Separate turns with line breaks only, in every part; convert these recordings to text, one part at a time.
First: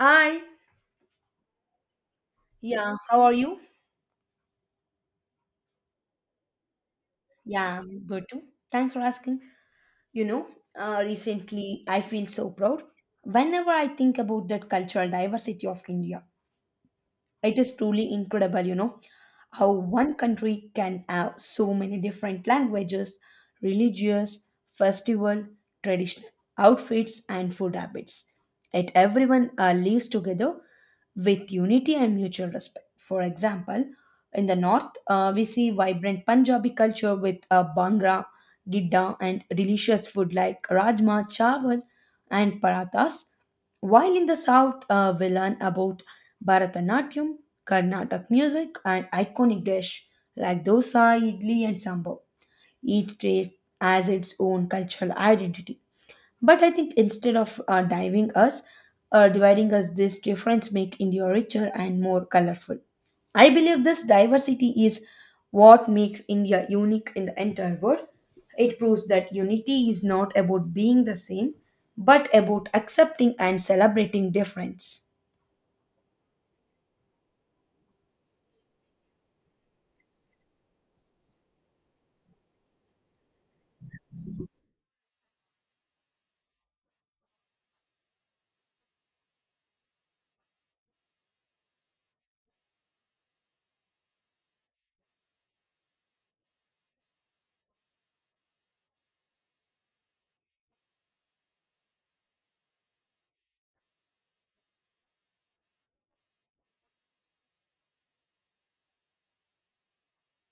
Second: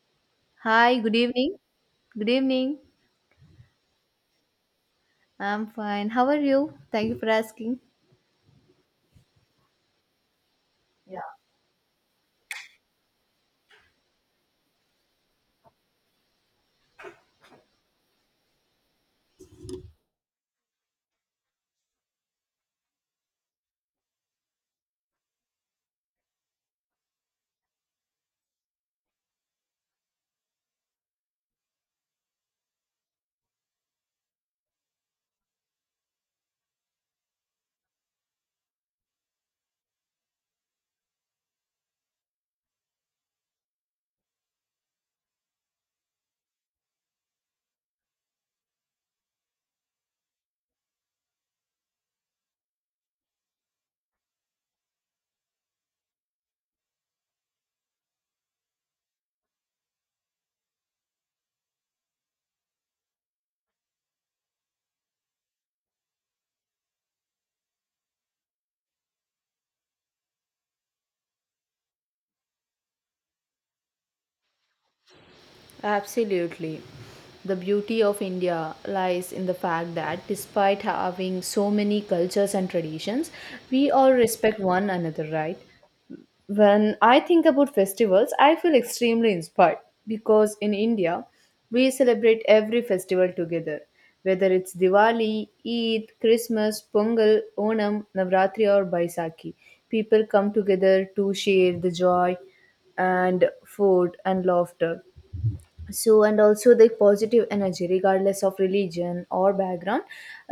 Hi.
Hi, good evening. Good evening.
Yeah, how are you?
I'm fine. How are you? Thank you for
Yeah,
asking.
I'm good too. Thanks for asking. You know, Recently I feel so proud whenever I think about that cultural diversity of India. It is truly incredible, you know, how one country can have so many different languages, religious, festival, traditional outfits, and food habits. Yet everyone lives together with unity and mutual respect. For example, in the north, we see vibrant Punjabi culture with Bhangra, Gidda, and delicious food like Rajma, Chawal, and Parathas. While in the south, we learn about Bharatanatyam, Carnatic music, and iconic dish like dosa, idli, and sambar. Each state has its own cultural identity. But I think instead of dividing us, this difference make India richer and more colorful. I believe this diversity is what makes India unique in the entire world. It proves that unity is not about being the same, but about accepting and celebrating difference.
Absolutely. The beauty of India lies in the fact that despite having so many cultures and traditions, we all respect one another, right? When I think about festivals, I feel extremely inspired because in India, we celebrate every festival together, whether it's Diwali, Eid, Christmas, Pongal, Onam, Navratri, or Baisakhi. People come together to share the joy and food and laughter, so and also the positive energy regardless of religion or background.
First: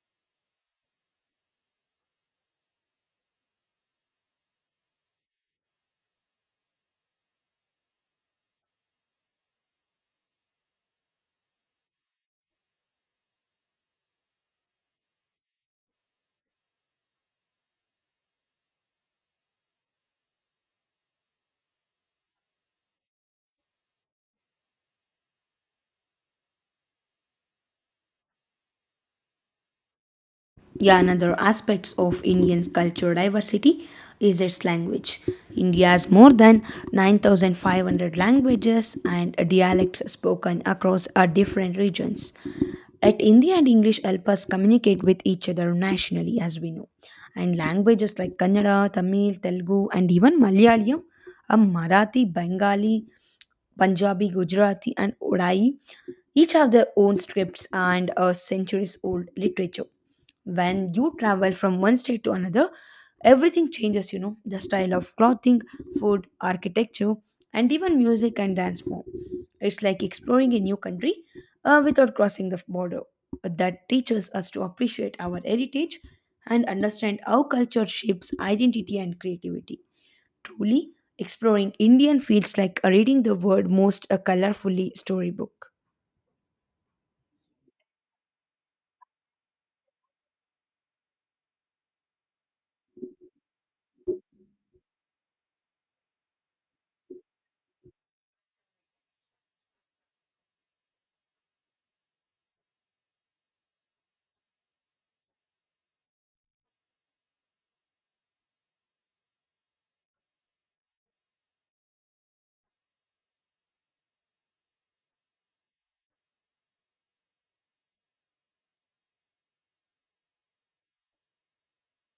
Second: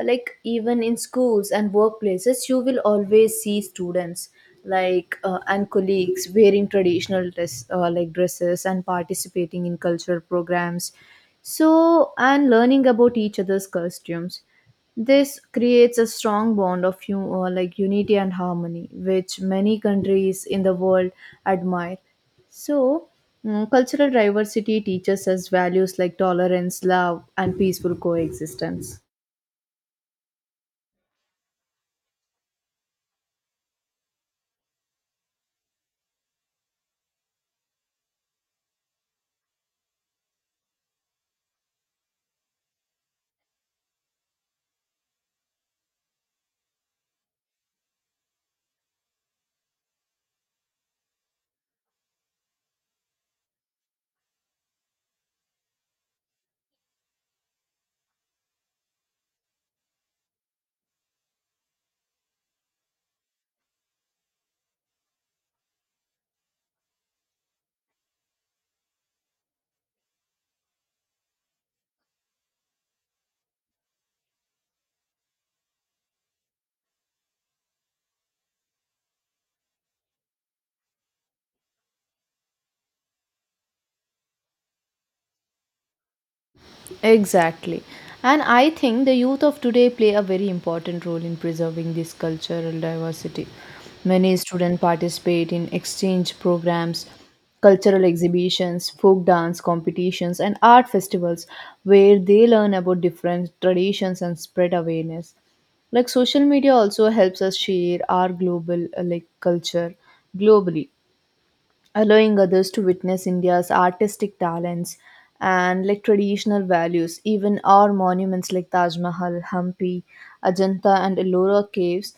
Like, even in schools and workplaces you will always see students, like and colleagues, wearing traditional dress, like dresses, and participating in cultural programs so and learning about each other's costumes. This creates a strong bond of, like, unity and harmony, which many countries in the world admire. So, cultural diversity teaches us values like tolerance, love, and peaceful coexistence.
Yeah, another aspects of Indian's cultural diversity is its language. India has more than 9,500 languages and dialects spoken across our different regions. At India and English help us communicate with each other nationally, as we know. And languages like Kannada, Tamil, Telugu, and even Malayalam, Marathi, Bengali, Punjabi, Gujarati, and Odai each have their own scripts and a centuries old literature. When you travel from one state to another, everything changes, you know, the style of clothing, food, architecture, and even music and dance form. It's like exploring a new country without crossing the border. That teaches us to appreciate our heritage and understand how culture shapes identity and creativity. Truly exploring indian feels like reading the world most a colorfully storybook.
Exactly. And I think the youth of today play a very important role in preserving this cultural diversity. Many students participate in exchange programs, cultural exhibitions, folk dance competitions, and art festivals where they learn about different traditions and spread awareness. Like, social media also helps us share our global, like, culture globally, allowing others to witness India's artistic talents and, like, traditional values. Even our monuments like Taj Mahal, Hampi, Ajanta, and Ellora caves,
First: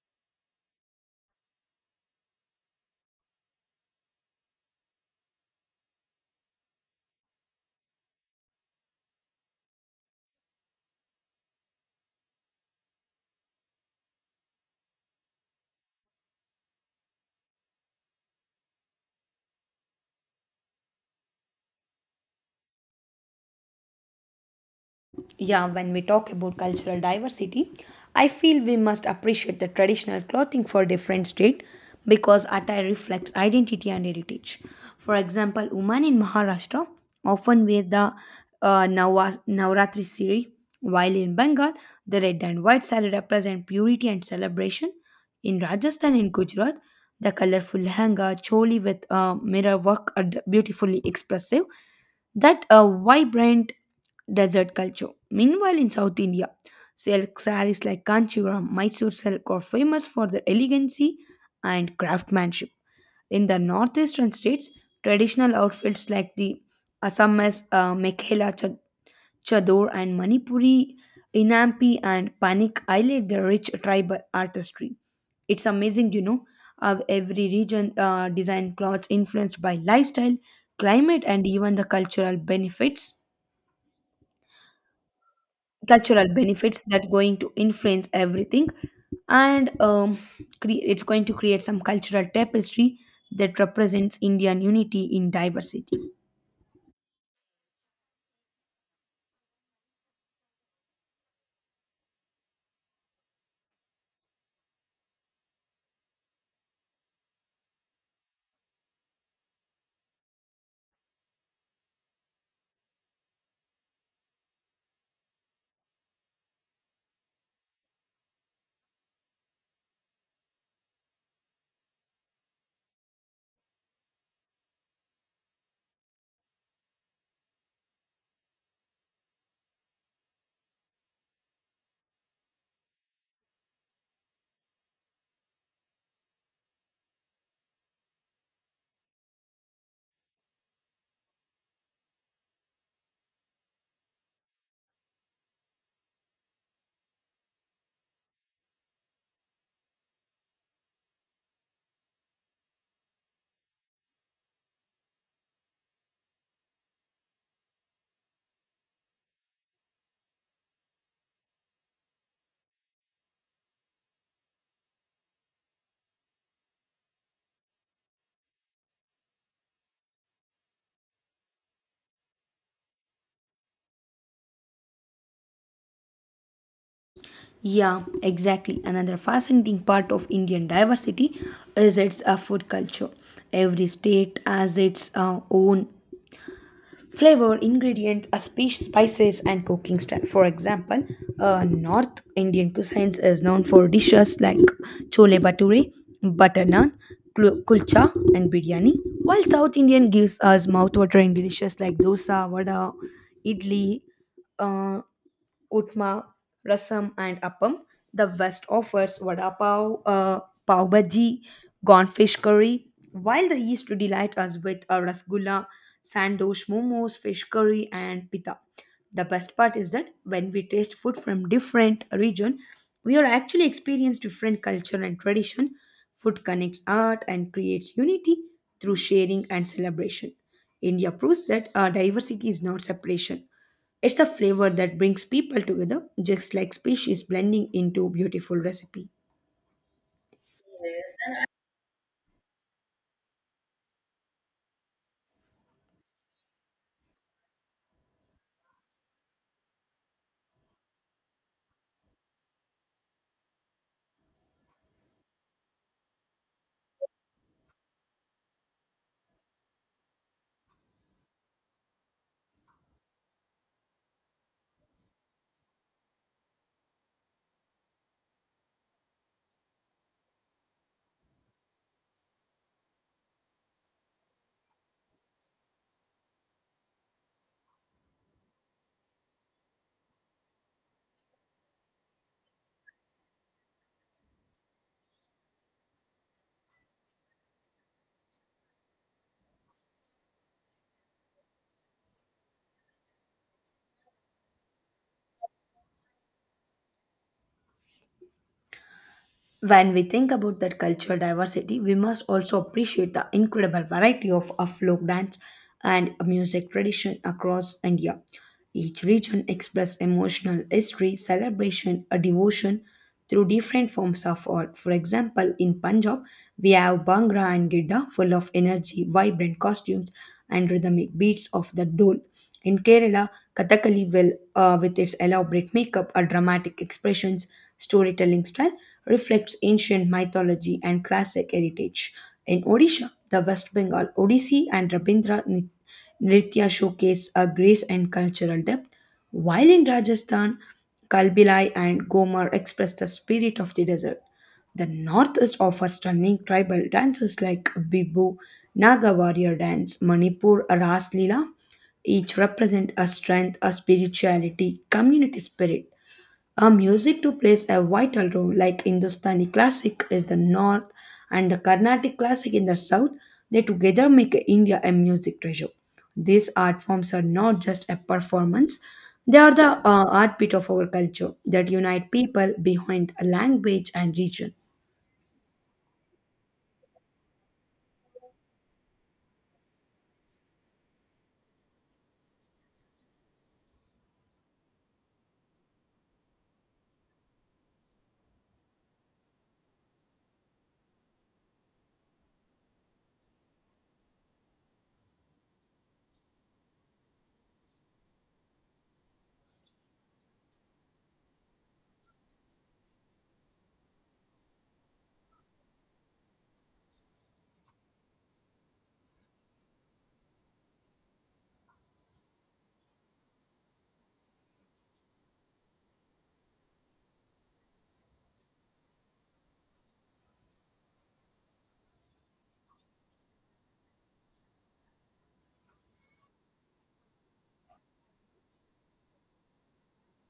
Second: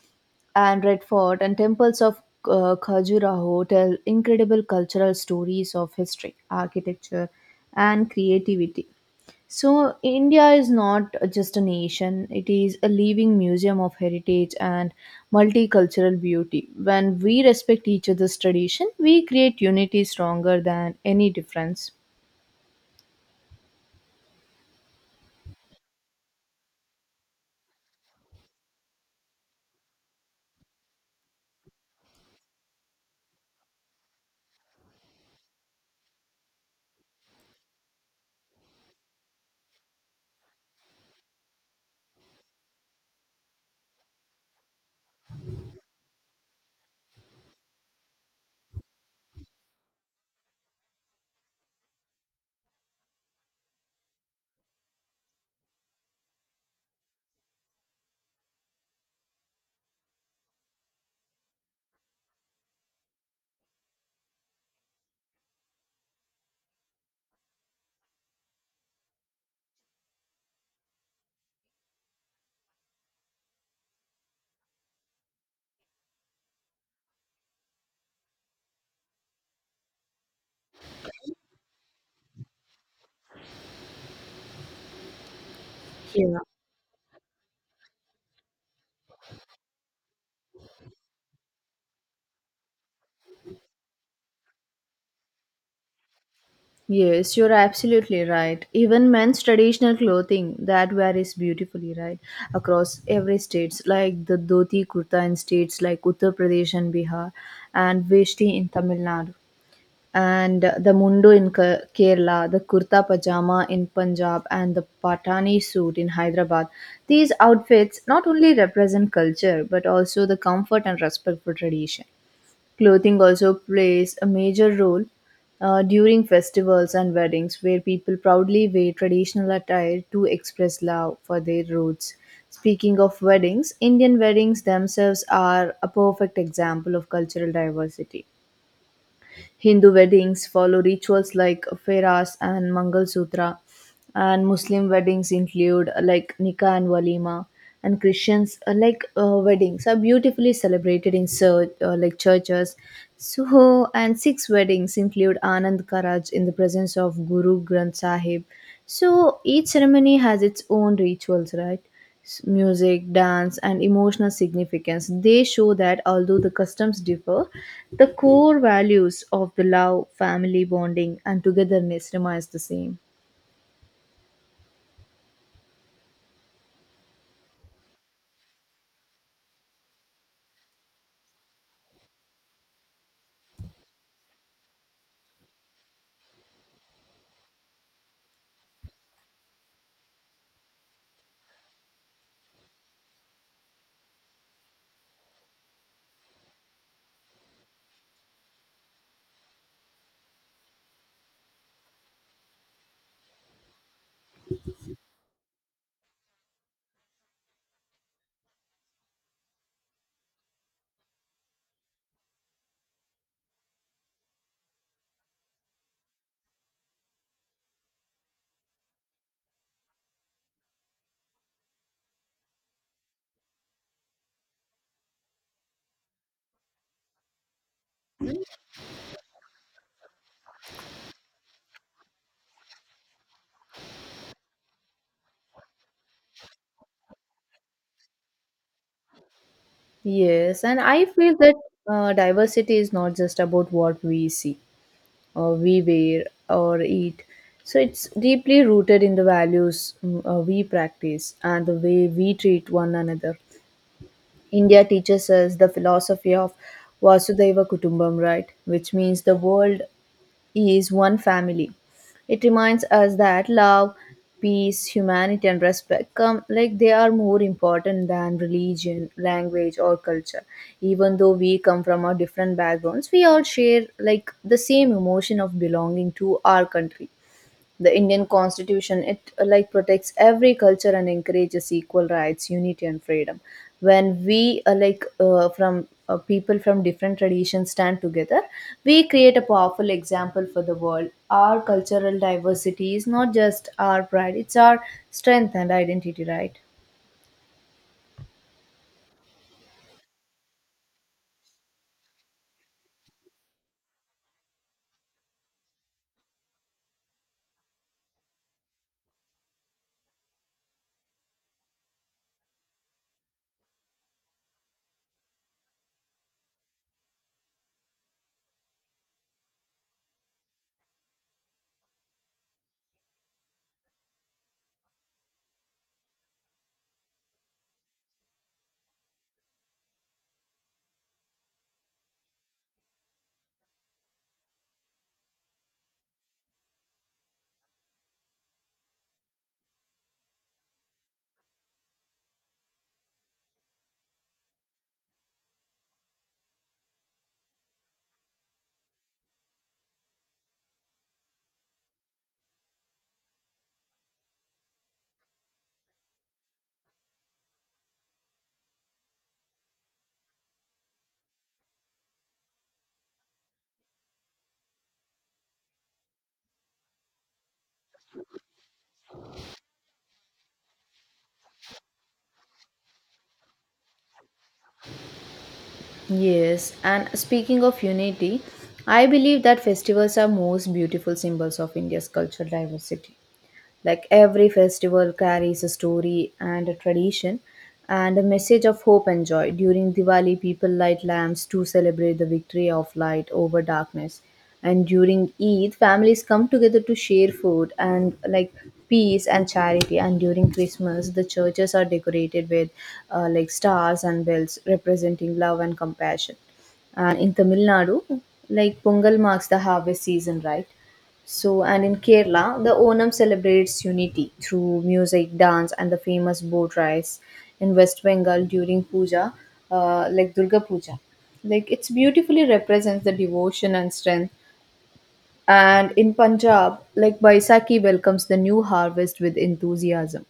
and Red Fort, and temples of Khajuraho tell incredible cultural stories of history, architecture, and creativity. So, India is not just a nation, it is a living museum of heritage and multicultural beauty. When we respect each other's tradition, we create unity stronger than any difference.
Yeah, when we talk about cultural diversity, I feel we must appreciate the traditional clothing for different state, because attire reflects identity and heritage. For example, women in Maharashtra often wear the Navratri sari, while in Bengal, the red and white sari represent purity and celebration. In Rajasthan and Gujarat, the colorful lehenga, choli with mirror work are beautifully expressive that a vibrant desert culture. Meanwhile, in South India, silk sarees like Kanchipuram, Mysore silk are famous for their elegancy and craftsmanship. In the northeastern states, traditional outfits like the Assamese Chador and Manipuri Inampi and Panik highlight their rich tribal artistry. It's amazing, you know, how every region design clothes influenced by lifestyle, climate, and even the cultural
Yeah.
benefits that going to influence everything, and it's going to create some cultural tapestry that represents indian unity in diversity.
Yes, you're absolutely right. Even men's traditional clothing that varies beautifully, right, across every states, like the dhoti kurta in states like Uttar Pradesh and Bihar, and veshti in Tamil Nadu, and the mundu in Kerala, the kurta pajama in Punjab, and the patani suit in Hyderabad. These outfits not only represent culture but also the comfort and respect for tradition. Clothing also plays a major role during festivals and weddings, where people proudly wear traditional attire to express love for their roots. Speaking of weddings, Indian weddings themselves are a perfect example of cultural diversity. Hindu weddings follow rituals like Feras and Mangal Sutra, and Muslim weddings include, like, Nikah and Walima, and Christians weddings are beautifully celebrated in like, churches. So, and Sikh weddings include Anand Karaj in the presence of Guru Granth Sahib. So, each ceremony has its own rituals, right? Music, dance, and emotional significance. They show that although the customs differ, the core values of the love, family bonding, and togetherness remains the same.
Yeah, exactly. Another fascinating part of Indian diversity is its food culture. Every state has its own flavor, ingredients, spices, and cooking style. For example, North Indian cuisine is known for dishes like chole bhature, butter naan, kulcha, and biryani, while South Indian gives us mouthwatering dishes like dosa, vada, idli, uh, Utma, Rasam, and Appam. The West offers vada pav, pav bhaji, gone fish curry, while the East delight us with a rasgulla, sandosh momos, fish curry, and pita. The best part is that when we taste food from different region, we are actually experience different culture and tradition. Food connects art and creates unity through sharing and celebration. India proves that diversity is not separation. It's the flavor that brings people together, just like species blending into beautiful recipe.
Yes, and I feel that diversity is not just about what we see or we wear or eat. So it's deeply rooted in the values, we practice, and the way we treat one another. India teaches us the philosophy of Vasudeva Kutumbam, right? Which means the world is one family. It reminds us that love, peace, humanity, and respect, come like, they are more important than religion, language, or culture. Even though we come from our different backgrounds, we all share, like, the same emotion of belonging to our country. The Indian Constitution, it like, protects every culture and encourages equal rights, unity, and freedom. When we, like from people from different traditions stand together, we create a powerful example for the world. Our cultural diversity is not just our pride; it's our strength and identity, right?
When we think about that cultural diversity, we must also appreciate the incredible variety of folk dance and music tradition across India. Each region expresses emotional history, celebration, a devotion through different forms of art. For example, in Punjab, we have Bhangra and Gidda full of energy, vibrant costumes, and rhythmic beats of the dole. In Kerala, Kathakali will, with its elaborate makeup, a dramatic expressions, storytelling style reflects ancient mythology and classic heritage. In Odisha, the West Bengal Odissi and Nritya showcase a grace and cultural depth, while in Rajasthan, Kalbilai and Gomar express the spirit of the desert. The Northeast offers stunning tribal dances like Bibu, Naga warrior dance, Manipur Ras Lila, each represent a strength, a spirituality, community spirit. A music too plays a vital role, like Hindustani classic is the north and the Carnatic classic in the south. They together make India a music treasure. These art forms are not just a performance; they are the heartbeat of our culture that unite people behind a language and region.
Yes, and speaking of unity, I believe that festivals are most beautiful symbols of India's cultural diversity. Like, every festival carries a story and a tradition and a message of hope and joy. During Diwali, people light lamps to celebrate the victory of light over darkness. And during Eid, families come together to share food and, like, peace and charity. And during Christmas, the churches are decorated with, like, stars and bells representing love and compassion. And in Tamil Nadu, like, Pongal marks the harvest season, right? So, and in Kerala, the Onam celebrates unity through music, dance, and the famous boat rides. In West Bengal during puja, like, Durga Puja, like, it's beautifully represents the devotion and strength. And in Punjab, like, Baisakhi welcomes the new harvest with enthusiasm.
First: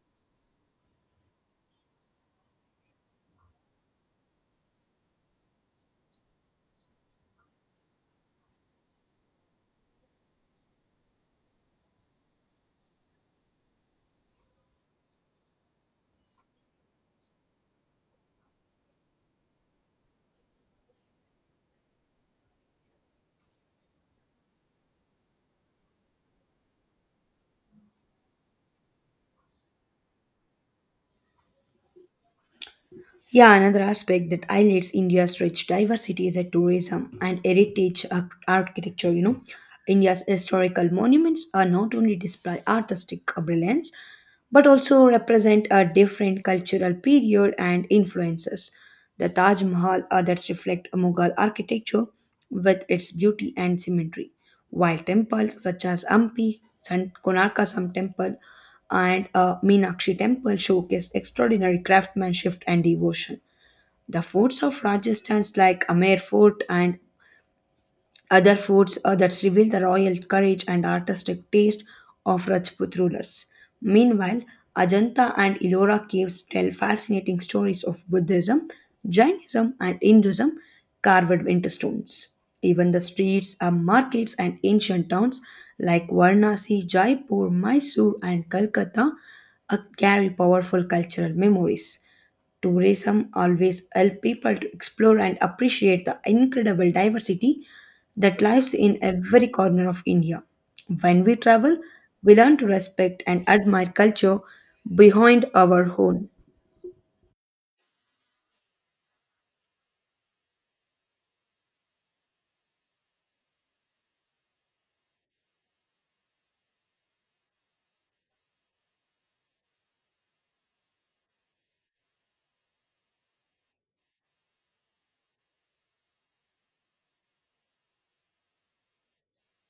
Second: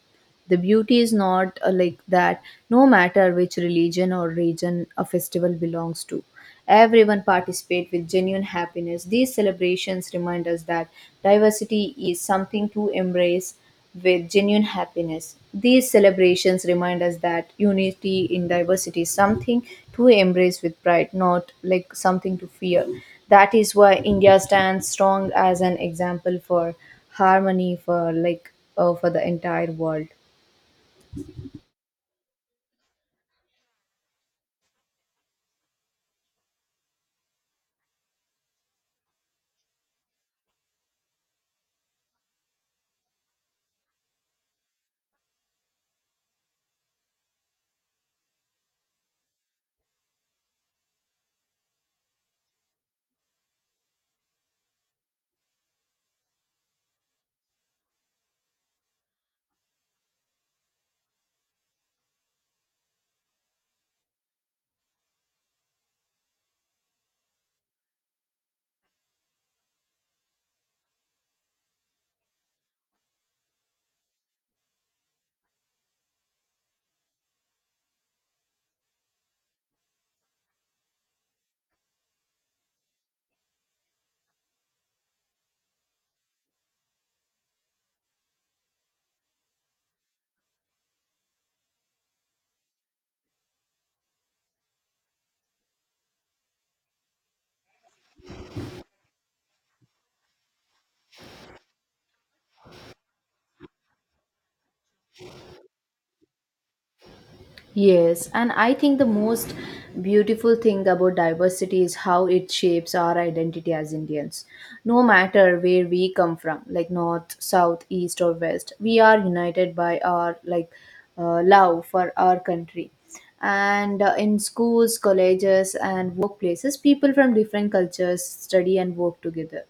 The beauty is, not like that, no matter which religion or region a festival belongs to, everyone participate with genuine happiness. These celebrations remind us that diversity is something to embrace with genuine happiness. These celebrations remind us that unity in diversity is something to embrace with pride, not, like, something to fear. That is why India stands strong as an example for harmony for, for the entire world.
Yeah, another aspect that highlights India's rich diversity is that tourism and architecture. You know, India's historical monuments are not only display artistic brilliance, but also represent a different cultural period and influences. The Taj Mahal that's reflect Mughal architecture with its beauty and symmetry, while temples such as Ampi, San Konarka Sam Temple, and Meenakshi temple showcase extraordinary craftsmanship and devotion. The forts of Rajasthan like Amer Fort and other foods that reveal the royal courage and artistic taste of Rajput rulers. Meanwhile, Ajanta and Ellora caves tell fascinating stories of Buddhism, Jainism, and Hinduism carved into stones. Even the streets are markets and ancient towns like Varanasi, Jaipur, Mysore, and Calcutta carry powerful cultural memories. Tourism always helps people to explore and appreciate the incredible diversity that lives in every corner of India. When we travel, we learn to respect and admire culture behind our own.
Yes, and I think the most beautiful thing about diversity is how it shapes our identity as Indians. No matter where we come from, like, north, south, east, or west, we are united by our, love for our country. And in schools, colleges, and workplaces, people from different cultures study and work together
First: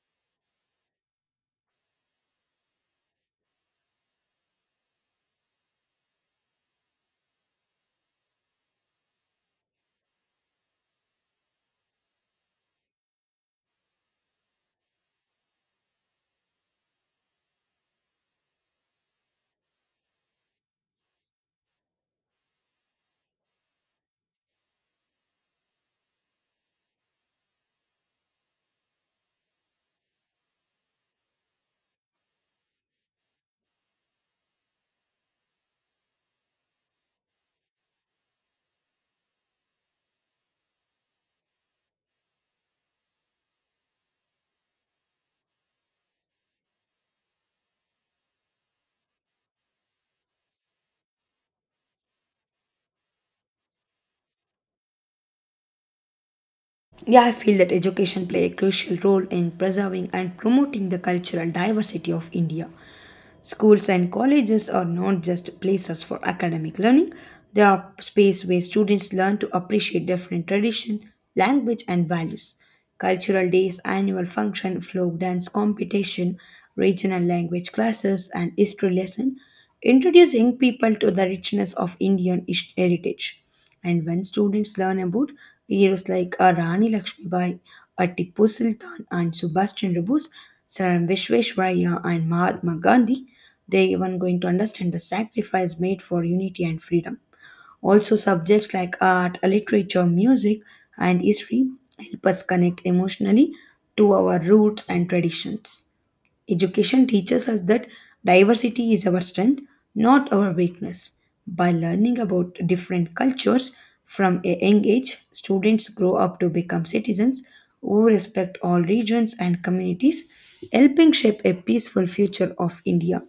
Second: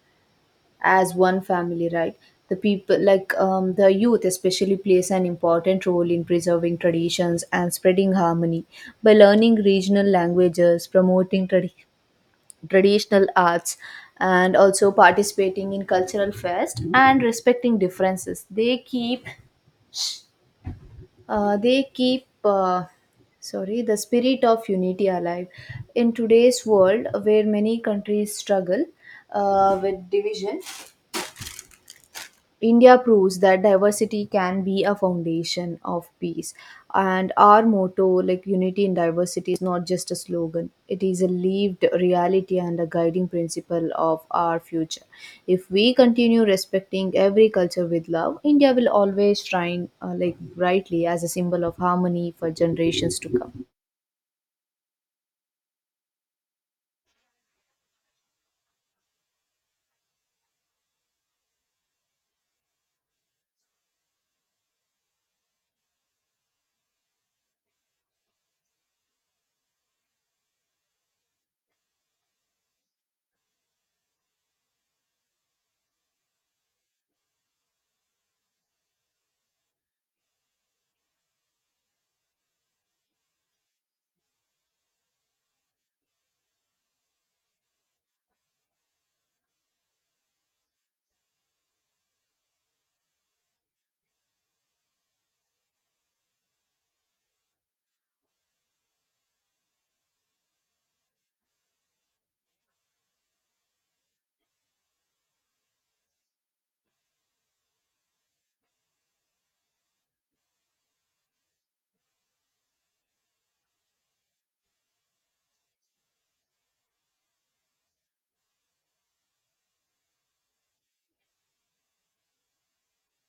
as one family, right? The people like, the youth especially plays an important role in preserving traditions and spreading harmony by learning regional languages, promoting traditional arts and also participating in cultural fest, and respecting differences. They keep, uh, they keep uh, sorry, the spirit of unity alive in today's world where many countries struggle with division. India proves that diversity can be a foundation of peace. And our motto, like, unity in diversity, is not just a slogan, it is a lived reality and a guiding principle of our future. If we continue respecting every culture with love, India will always shine, like, brightly as a symbol of harmony for generations to come.
Yeah, I feel that education play a crucial role in preserving and promoting the cultural diversity of India. Schools and colleges are not just places for academic learning, they are space where students learn to appreciate different tradition, language and values. Cultural days, annual function, folk dance competition, regional language classes and history lesson introduce young people to the richness of heritage. And when students learn about heroes like Rani Lakshmibai, Tipu Sultan, and Subhash Chandra Bose, Sir Vishveshwaraya, and Mahatma Gandhi, they even going to understand the sacrifice made for unity and freedom. Also, subjects like art, literature, music, and history help us connect emotionally to our roots and traditions. Education teaches us that diversity is our strength, not our weakness. By learning about different cultures from a young age, students grow up to become citizens who respect all regions and communities, helping shape a peaceful future of India.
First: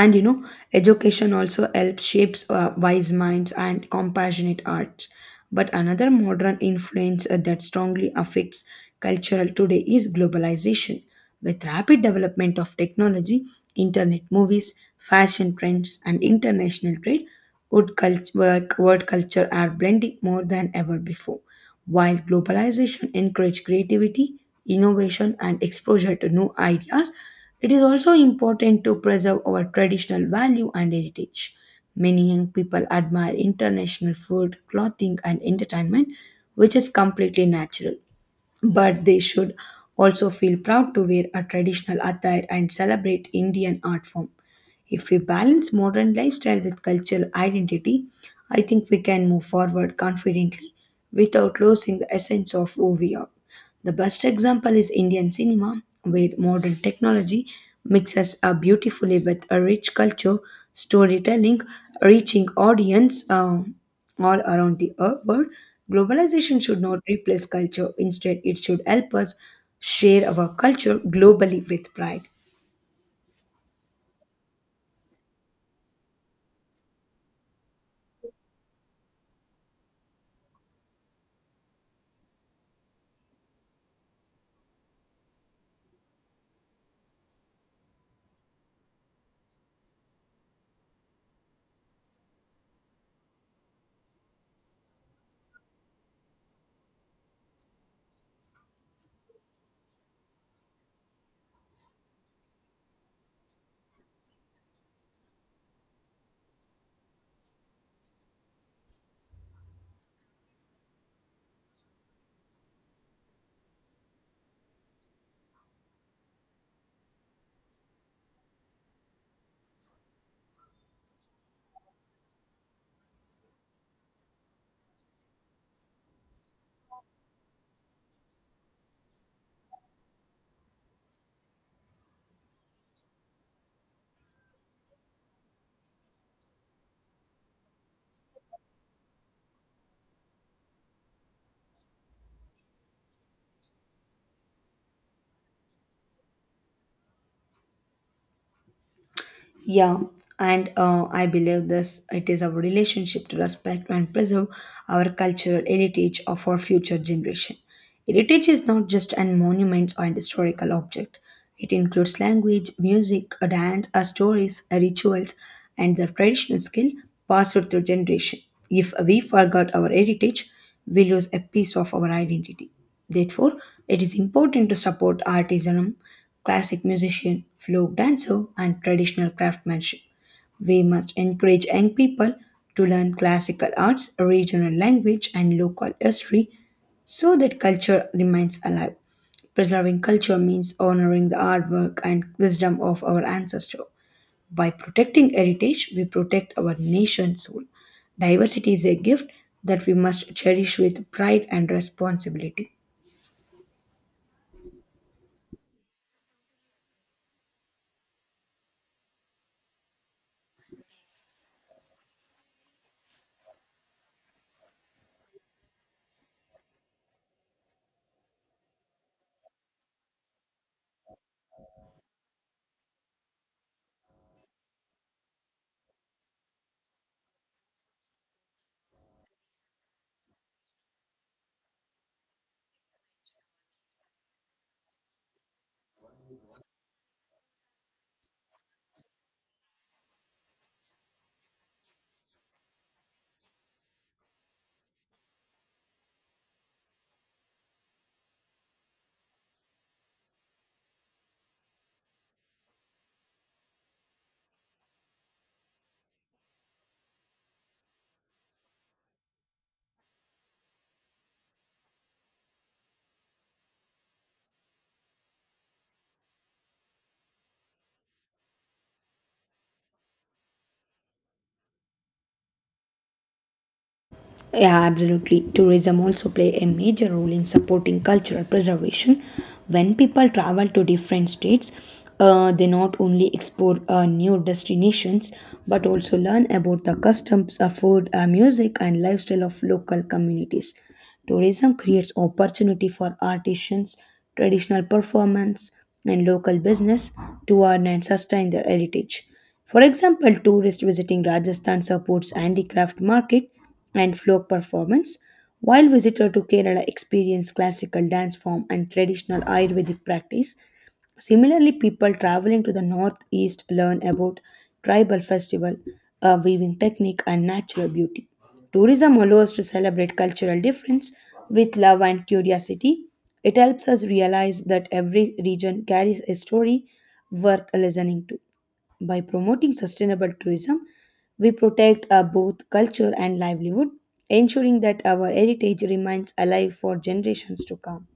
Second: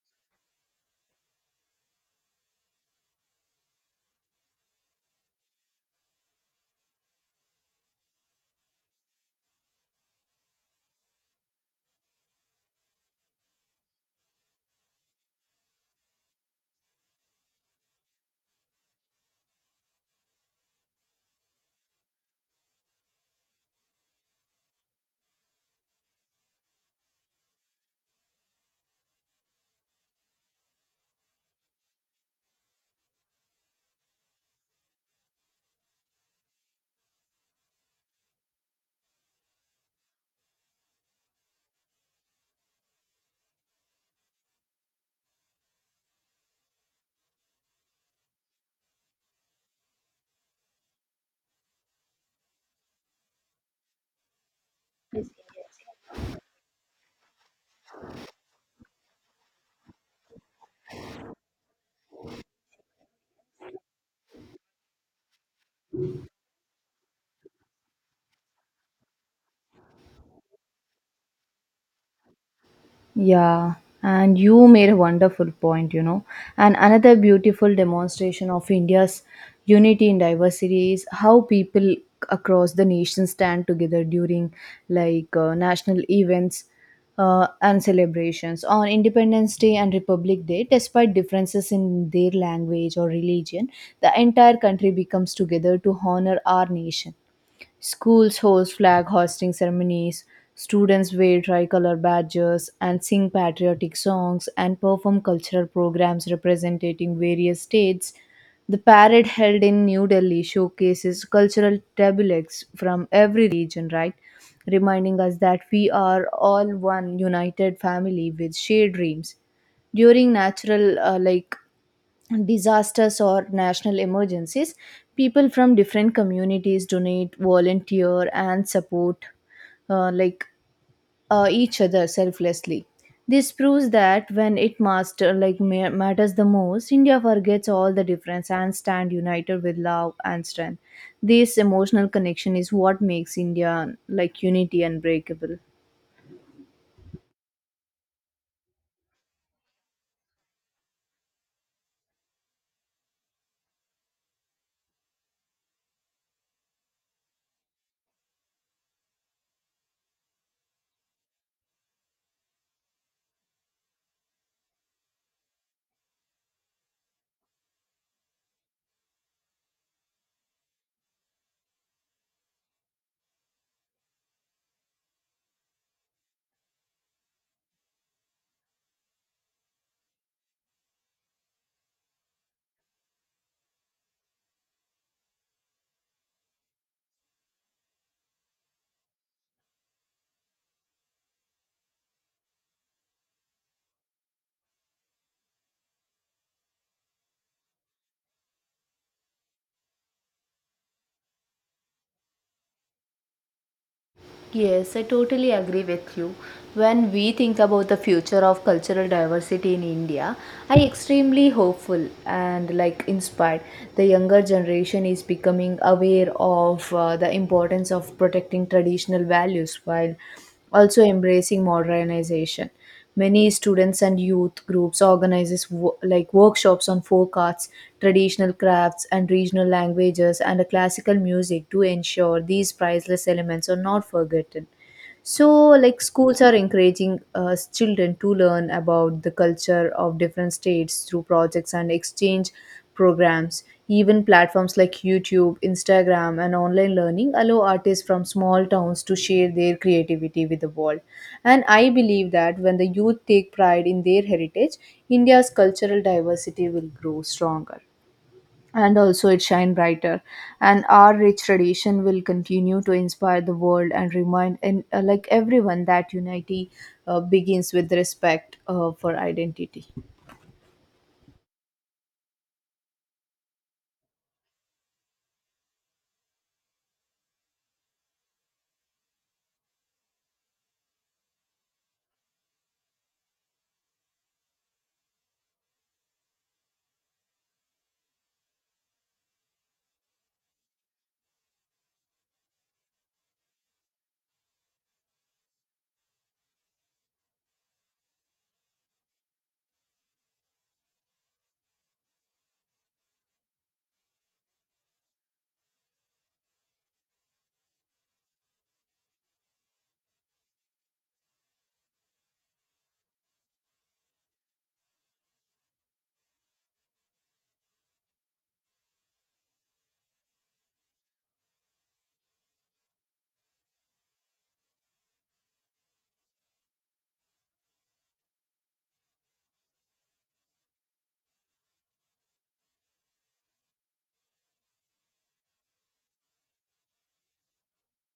And you know, education also helps shapes wise minds and compassionate hearts, but another modern influence that strongly affects cultural today is globalization. With rapid development of technology, internet, movies, fashion trends, and international trade, would word culture are blending more than ever before. While globalization encourages creativity, innovation, and exposure to new ideas, it is also important to preserve our traditional value and heritage. Many young people admire international food, clothing, and entertainment, which is completely natural, but they should also feel proud to wear a traditional attire and celebrate Indian art form. If we balance modern lifestyle with cultural identity, I think we can move forward confidently without losing the essence of who we are. The best example is Indian cinema, where modern technology mixes beautifully with a rich culture, storytelling, reaching audience all around the world. Globalization should not replace culture. Instead, it should help us share our culture globally with pride.
Yeah, and you made a wonderful point, you know. And another beautiful demonstration of India's unity in diversity is how people across the nation stand together during, national events and celebrations on Independence Day and Republic Day. Despite differences in their language or religion, the entire country becomes together to honor our nation. Schools host flag hoisting ceremonies, students wear tricolor badges and sing patriotic songs and perform cultural programs representing various states. The parade held in New Delhi showcases cultural tableaux from every region, right? Reminding us that we are all one united family with shared dreams. During natural, disasters or national emergencies, people from different communities donate, volunteer, and support, uh, like each other selflessly. This proves that when it matters the most, India forgets all the difference and stand united with love and strength. This emotional connection is what makes India, like, unity unbreakable.
Yeah, and I believe this it is our relationship to respect and preserve our cultural heritage of our future generation. Heritage is not just an monument or an historical object. It includes language, music, a dance, a stories, a rituals, and the traditional skill passed through generation. If we forgot our heritage, we lose a piece of our identity. Therefore, it is important to support artisanum, classic musician, folk dancer, and traditional craftsmanship. We must encourage young people to learn classical arts, regional language, and local history so that culture remains alive. Preserving culture means honoring the artwork and wisdom of our ancestors. By protecting heritage, we protect our nation's soul. Diversity is a gift that we must cherish with pride and responsibility.
Yes, I totally agree with you. When we think about the future of cultural diversity in India, I extremely hopeful and, like, inspired. The younger generation is becoming aware of the importance of protecting traditional values while also embracing modernization. Many students and youth groups organizes like, workshops on folk arts, traditional crafts and regional languages and a classical music to ensure these priceless elements are not forgotten. So like, schools are encouraging children to learn about the culture of different states through projects and exchange programs. Even platforms like YouTube, Instagram, and online learning allow artists from small towns to share their creativity with the world. And I believe that when the youth take pride in their heritage, India's cultural diversity will grow stronger and also it shine brighter, and our rich tradition will continue to inspire the world and remind and like, everyone that unity begins with respect for identity.
Yeah, absolutely. Tourism also play a major role in supporting cultural preservation. When people travel to different states, they not only explore new destinations but also learn about the customs, food, music, and lifestyle of local communities. Tourism creates opportunity for artisans, traditional performance, and local business to earn and sustain their heritage. For example, tourists visiting Rajasthan supports handicraft market and folk performance, while visitors to Kerala experience classical dance form and traditional Ayurvedic practice. Similarly, people traveling to the northeast learn about tribal festival, weaving technique, and natural beauty. Tourism allows to celebrate cultural difference with love and curiosity. It helps us realize that every region carries a story worth listening to. By promoting sustainable tourism, we protect both culture and livelihood, ensuring that our heritage remains alive for generations to come.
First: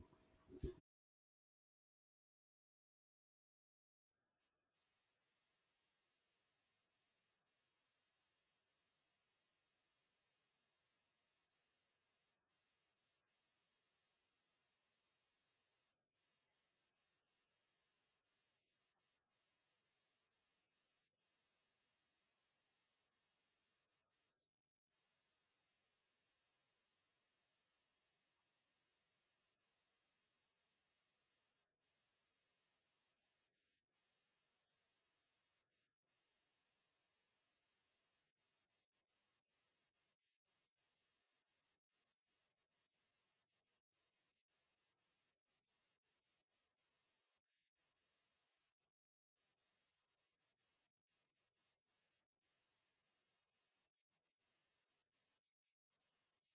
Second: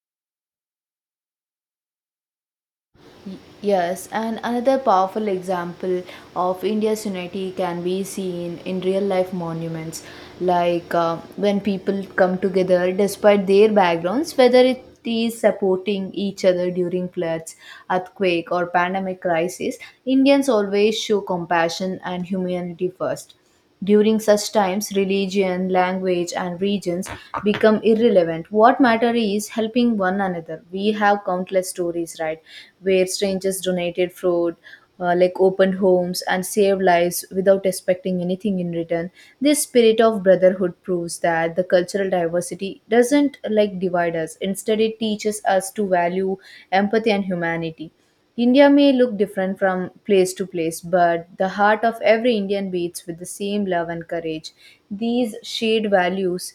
Y- Yes, and another powerful example of India's unity can be seen in real life monuments, like, when people come together despite their backgrounds, whether it is supporting each other during floods, earthquake, or pandemic crisis, Indians always show compassion and humanity first. During such times, religion, language, and regions become irrelevant. What matter is helping one another. We have countless stories, right, where strangers donated food, like, opened homes, and saved lives without expecting anything in return. This spirit of brotherhood proves that the cultural diversity doesn't, like, divide us. Instead, it teaches us to value empathy and humanity. India may look different from place to place, but the heart of every Indian beats with the same love and courage. These shared values,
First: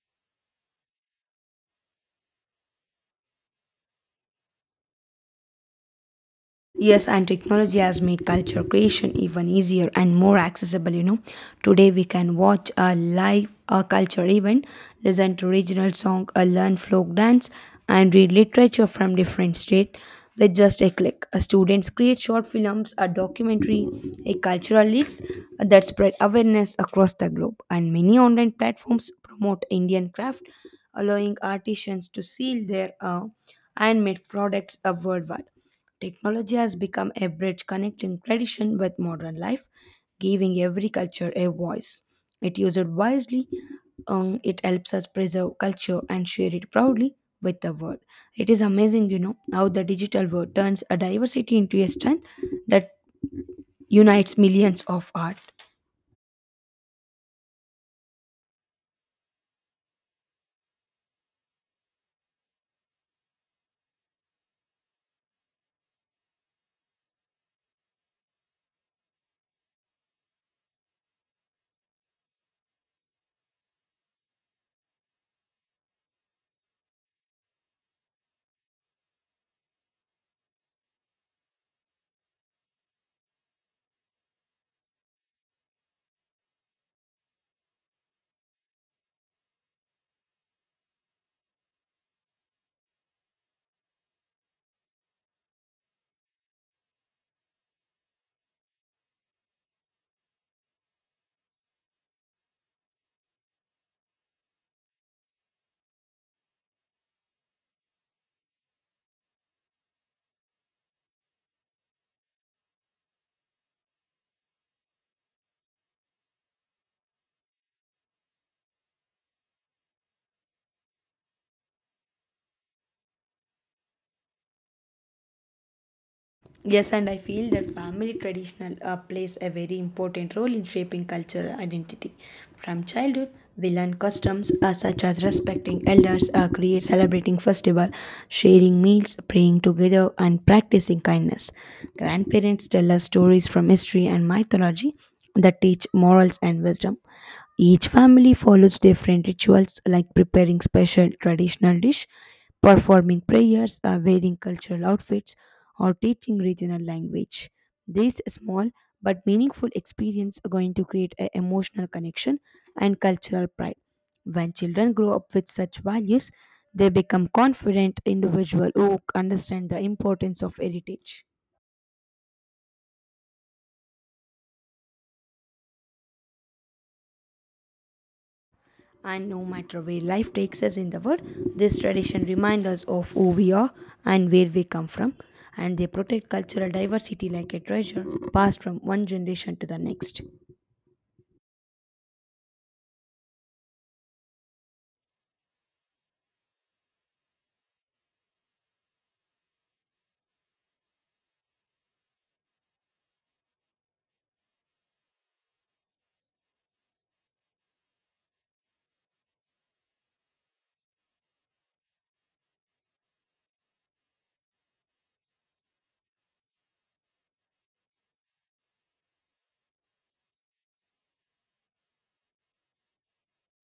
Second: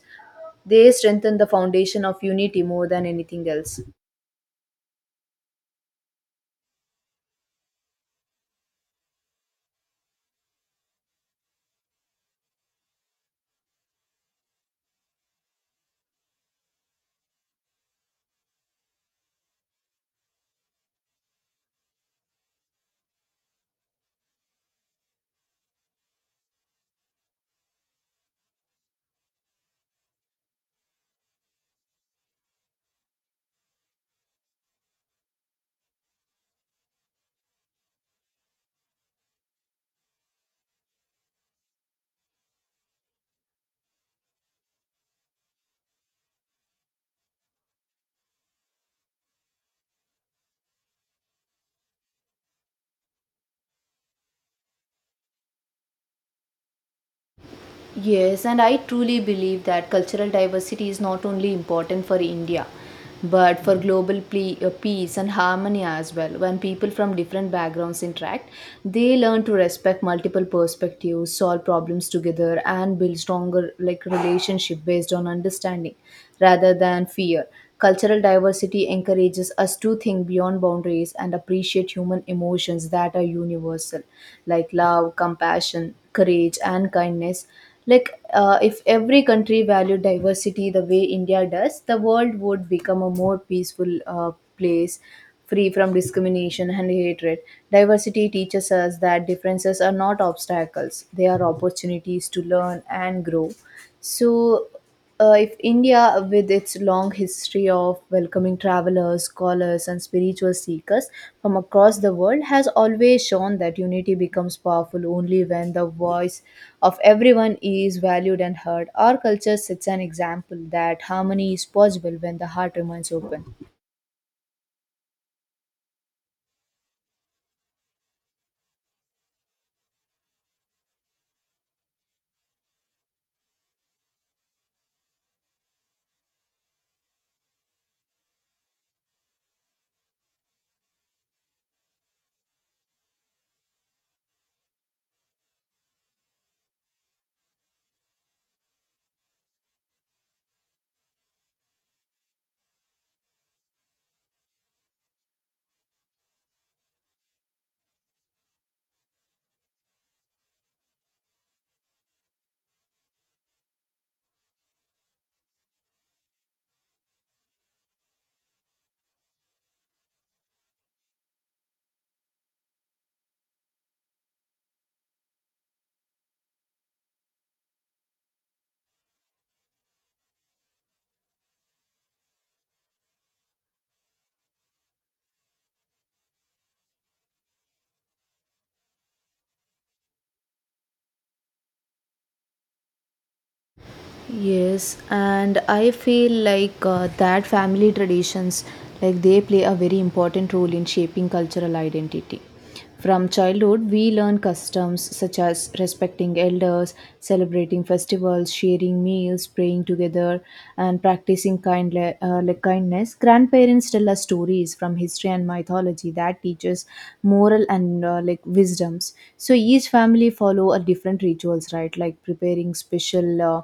they strengthen the foundation of unity more than anything else.
Yes, and technology has made culture creation even easier and more accessible. You know, today we can watch a live a culture event, listen to regional song, a learn folk dance, and read literature from different state with just a click. Students create short films, a documentary, a cultural leaks that spread awareness across the globe, and many online platforms promote Indian craft, allowing artisans to sell their handmade products worldwide. Technology has become a bridge connecting tradition with modern life, giving every culture a voice. It used wisely, it helps us preserve culture and share it proudly with the world. It is amazing, you know, how the digital world turns a diversity into a strength that unites millions of art.
Yes, and I truly believe that cultural diversity is not only important for India, but for global peace and harmony as well. When people from different backgrounds interact, they learn to respect multiple perspectives, solve problems together, and build stronger, like, relationship based on understanding rather than fear. Cultural diversity encourages us to think beyond boundaries and appreciate human emotions that are universal, like love, compassion, courage, and kindness. If every country valued diversity the way India does, the world would become a more peaceful, place, free from discrimination and hatred. Diversity teaches us that differences are not obstacles, they are opportunities to learn and grow. so if India, with its long history of welcoming travelers, scholars, and spiritual seekers from across the world, has always shown that unity becomes powerful only when the voice of everyone is valued and heard. Our culture sets an example that harmony is possible when the heart remains open.
Yes, and I feel that family traditional plays a very important role in shaping cultural identity. From childhood, we learn customs such as respecting elders, create celebrating festival, sharing meals, praying together, and practicing kindness. Grandparents tell us stories from history and mythology that teach morals and wisdom. Each family follows different rituals like preparing special traditional dish performing prayers, wearing cultural outfits, or teaching regional language. These small but meaningful experiences are going to create an emotional connection and cultural pride. When children grow up with such values, they become confident individuals who understand the importance of heritage. And no matter where life takes us in the world, this tradition reminds us of who we are and where we come from, and they protect cultural diversity like a treasure passed from one generation to the next.
Yes, and I feel like that family traditions, like, they play a very important role in shaping cultural identity. From childhood, we learn customs such as respecting elders, celebrating festivals, sharing meals, praying together, and practicing like, kindness. Grandparents tell us stories from history and mythology that teaches moral and, like, wisdoms. So each family follow a different rituals, right? Like, preparing special.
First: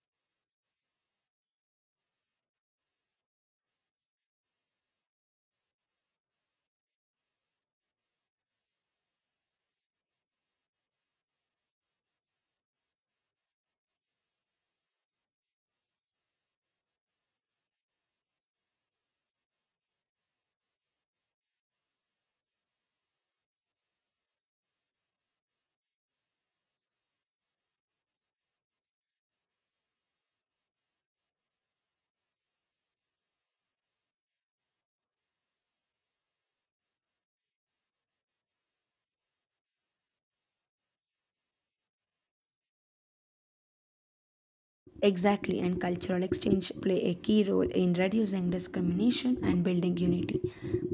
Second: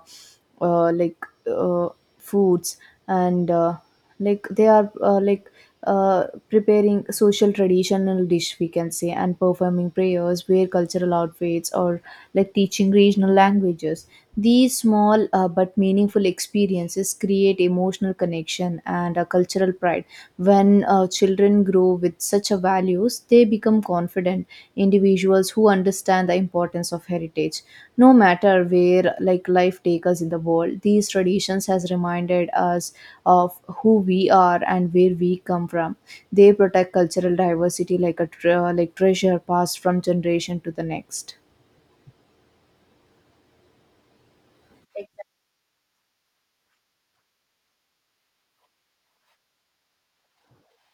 uh, like uh, Foods, and like they are like preparing social traditional dish, we can say, and performing prayers, wear cultural outfits, or, like, teaching regional languages. These small but meaningful experiences create emotional connection and a cultural pride. When children grow with such a values, they become confident individuals who understand the importance of heritage. No matter where, like, life takes us in the world, these traditions has reminded us of who we are and where we come from. They protect cultural diversity like a like, treasure, passed from generation to the next.
Exactly, and cultural exchange play a key role in reducing discrimination and building unity.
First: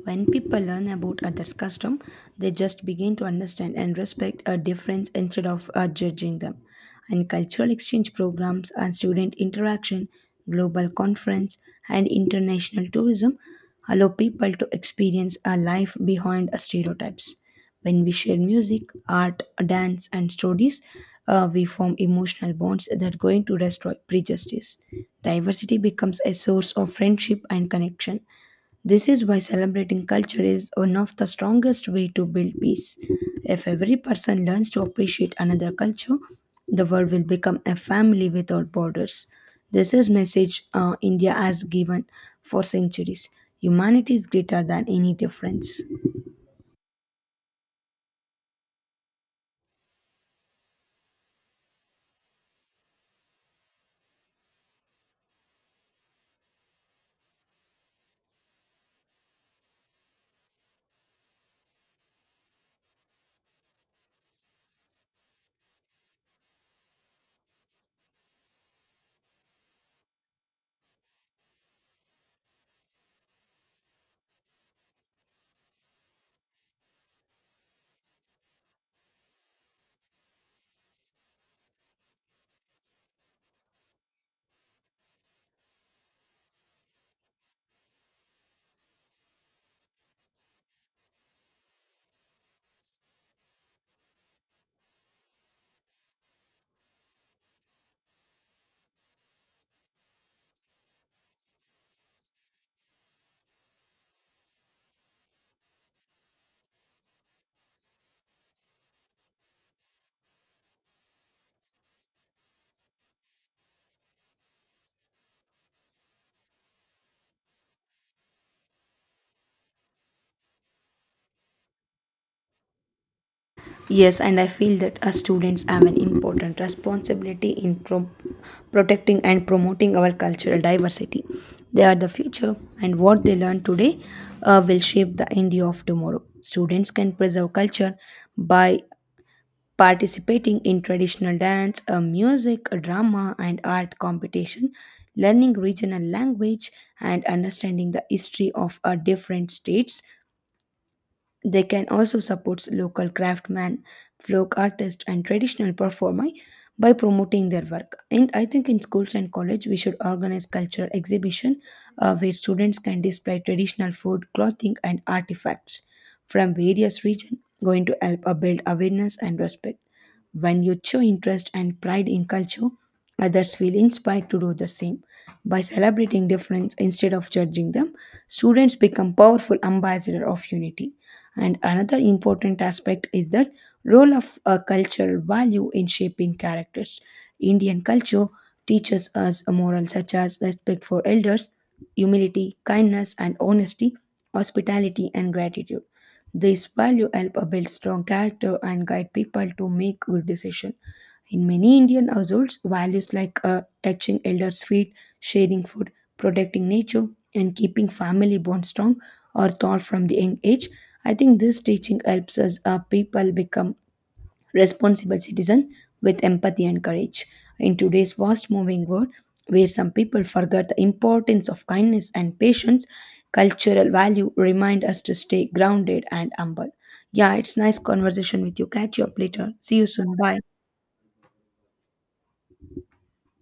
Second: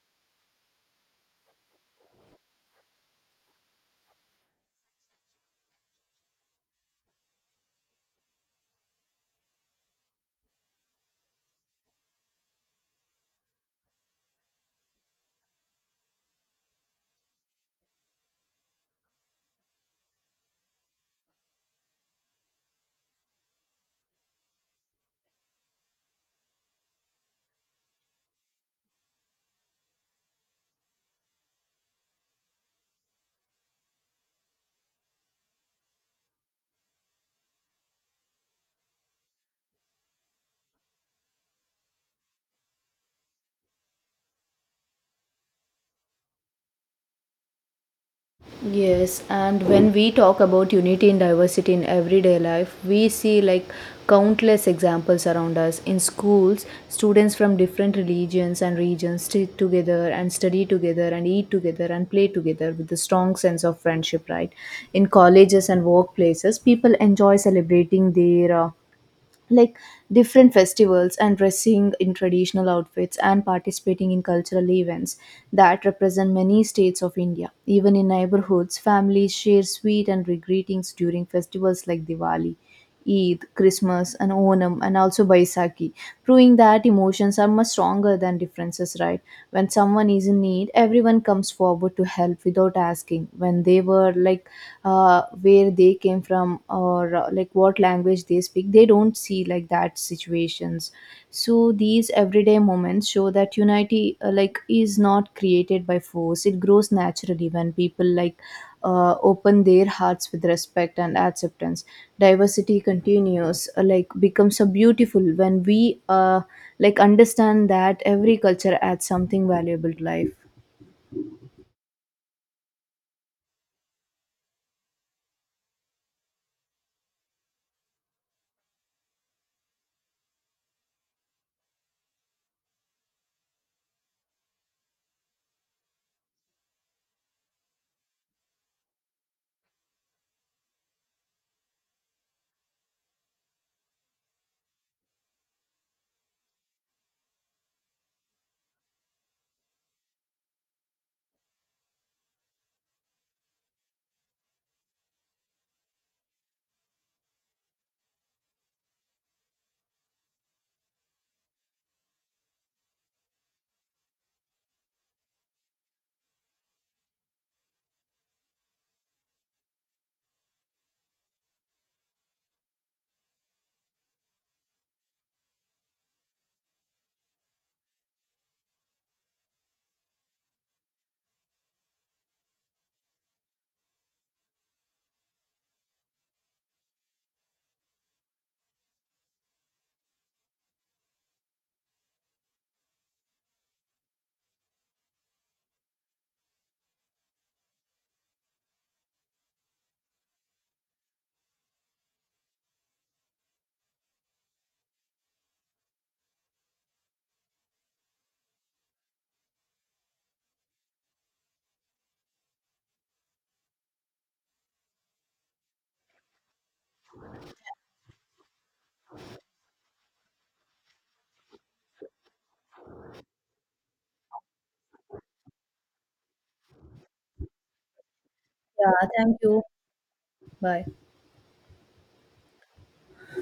When people learn about others' custom, they just begin to understand and respect a difference instead of judging them. And cultural exchange programs and student interaction, global conference, and international tourism allow people to experience a life behind stereotypes. When we share music, art, dance, and stories, we form emotional bonds that are going to destroy prejudice. Diversity becomes a source of friendship and connection. This is why celebrating culture is one of the strongest way to build peace. If every person learns to appreciate another culture, the world will become a family without borders. This is message India has given for centuries. Humanity is greater than any difference.
Yes, and when we talk about unity and diversity in everyday life, we see, like, countless examples around us. In schools, students from different religions and regions sit together and study together and eat together and play together with a strong sense of friendship, right? In colleges and workplaces, people enjoy celebrating their, like, different festivals, and dressing in traditional outfits, and participating in cultural events that represent many states of India. Even in neighborhoods, families share sweet and greetings during festivals like Diwali, Eid, Christmas, and Onam, and also Baisakhi, proving that emotions are much stronger than differences, right? When someone is in need, everyone comes forward to help without asking. When they were like, where they came from, or, like, what language they speak, they don't see like that situations. So these everyday moments show that unity, like, is not created by force, it grows naturally when people, open their hearts with respect and acceptance. Diversity continues, becomes so beautiful when we uh, like, understand that every culture adds something valuable to life.
Yes, and I feel that us students have an important responsibility in protecting and promoting our cultural diversity. They are the future, and what they learn today will shape the India of tomorrow. Students can preserve culture by participating in traditional dance, music, drama, and art competition, learning regional language, and understanding the history of our different states. They can also support local craftsmen, folk artists, and traditional performers by promoting their work. And I think in schools and college, we should organize cultural exhibition where students can display traditional food, clothing, and artifacts from various regions, going to help build awareness and respect. When you show interest and pride in culture, others feel inspired to do the same. By celebrating difference instead of judging them, students become powerful ambassador of unity. And another important aspect is the role of a cultural value in shaping characters. Indian culture teaches us a moral such as respect for elders, humility, kindness and honesty, hospitality and gratitude. These value help build strong character and guide people to make good decisions in many Indian households. Values like touching elders' feet, sharing food, protecting nature, and keeping family bonds strong are taught from the young age. I think this teaching helps us people become responsible citizens with empathy and courage. In today's fast moving world, where some people forget the importance of kindness and patience, cultural value remind us to stay grounded and humble. Yeah, it's nice conversation with you. Catch you
Yeah,
up
thank
later.
you.
See you soon. Bye.
Bye.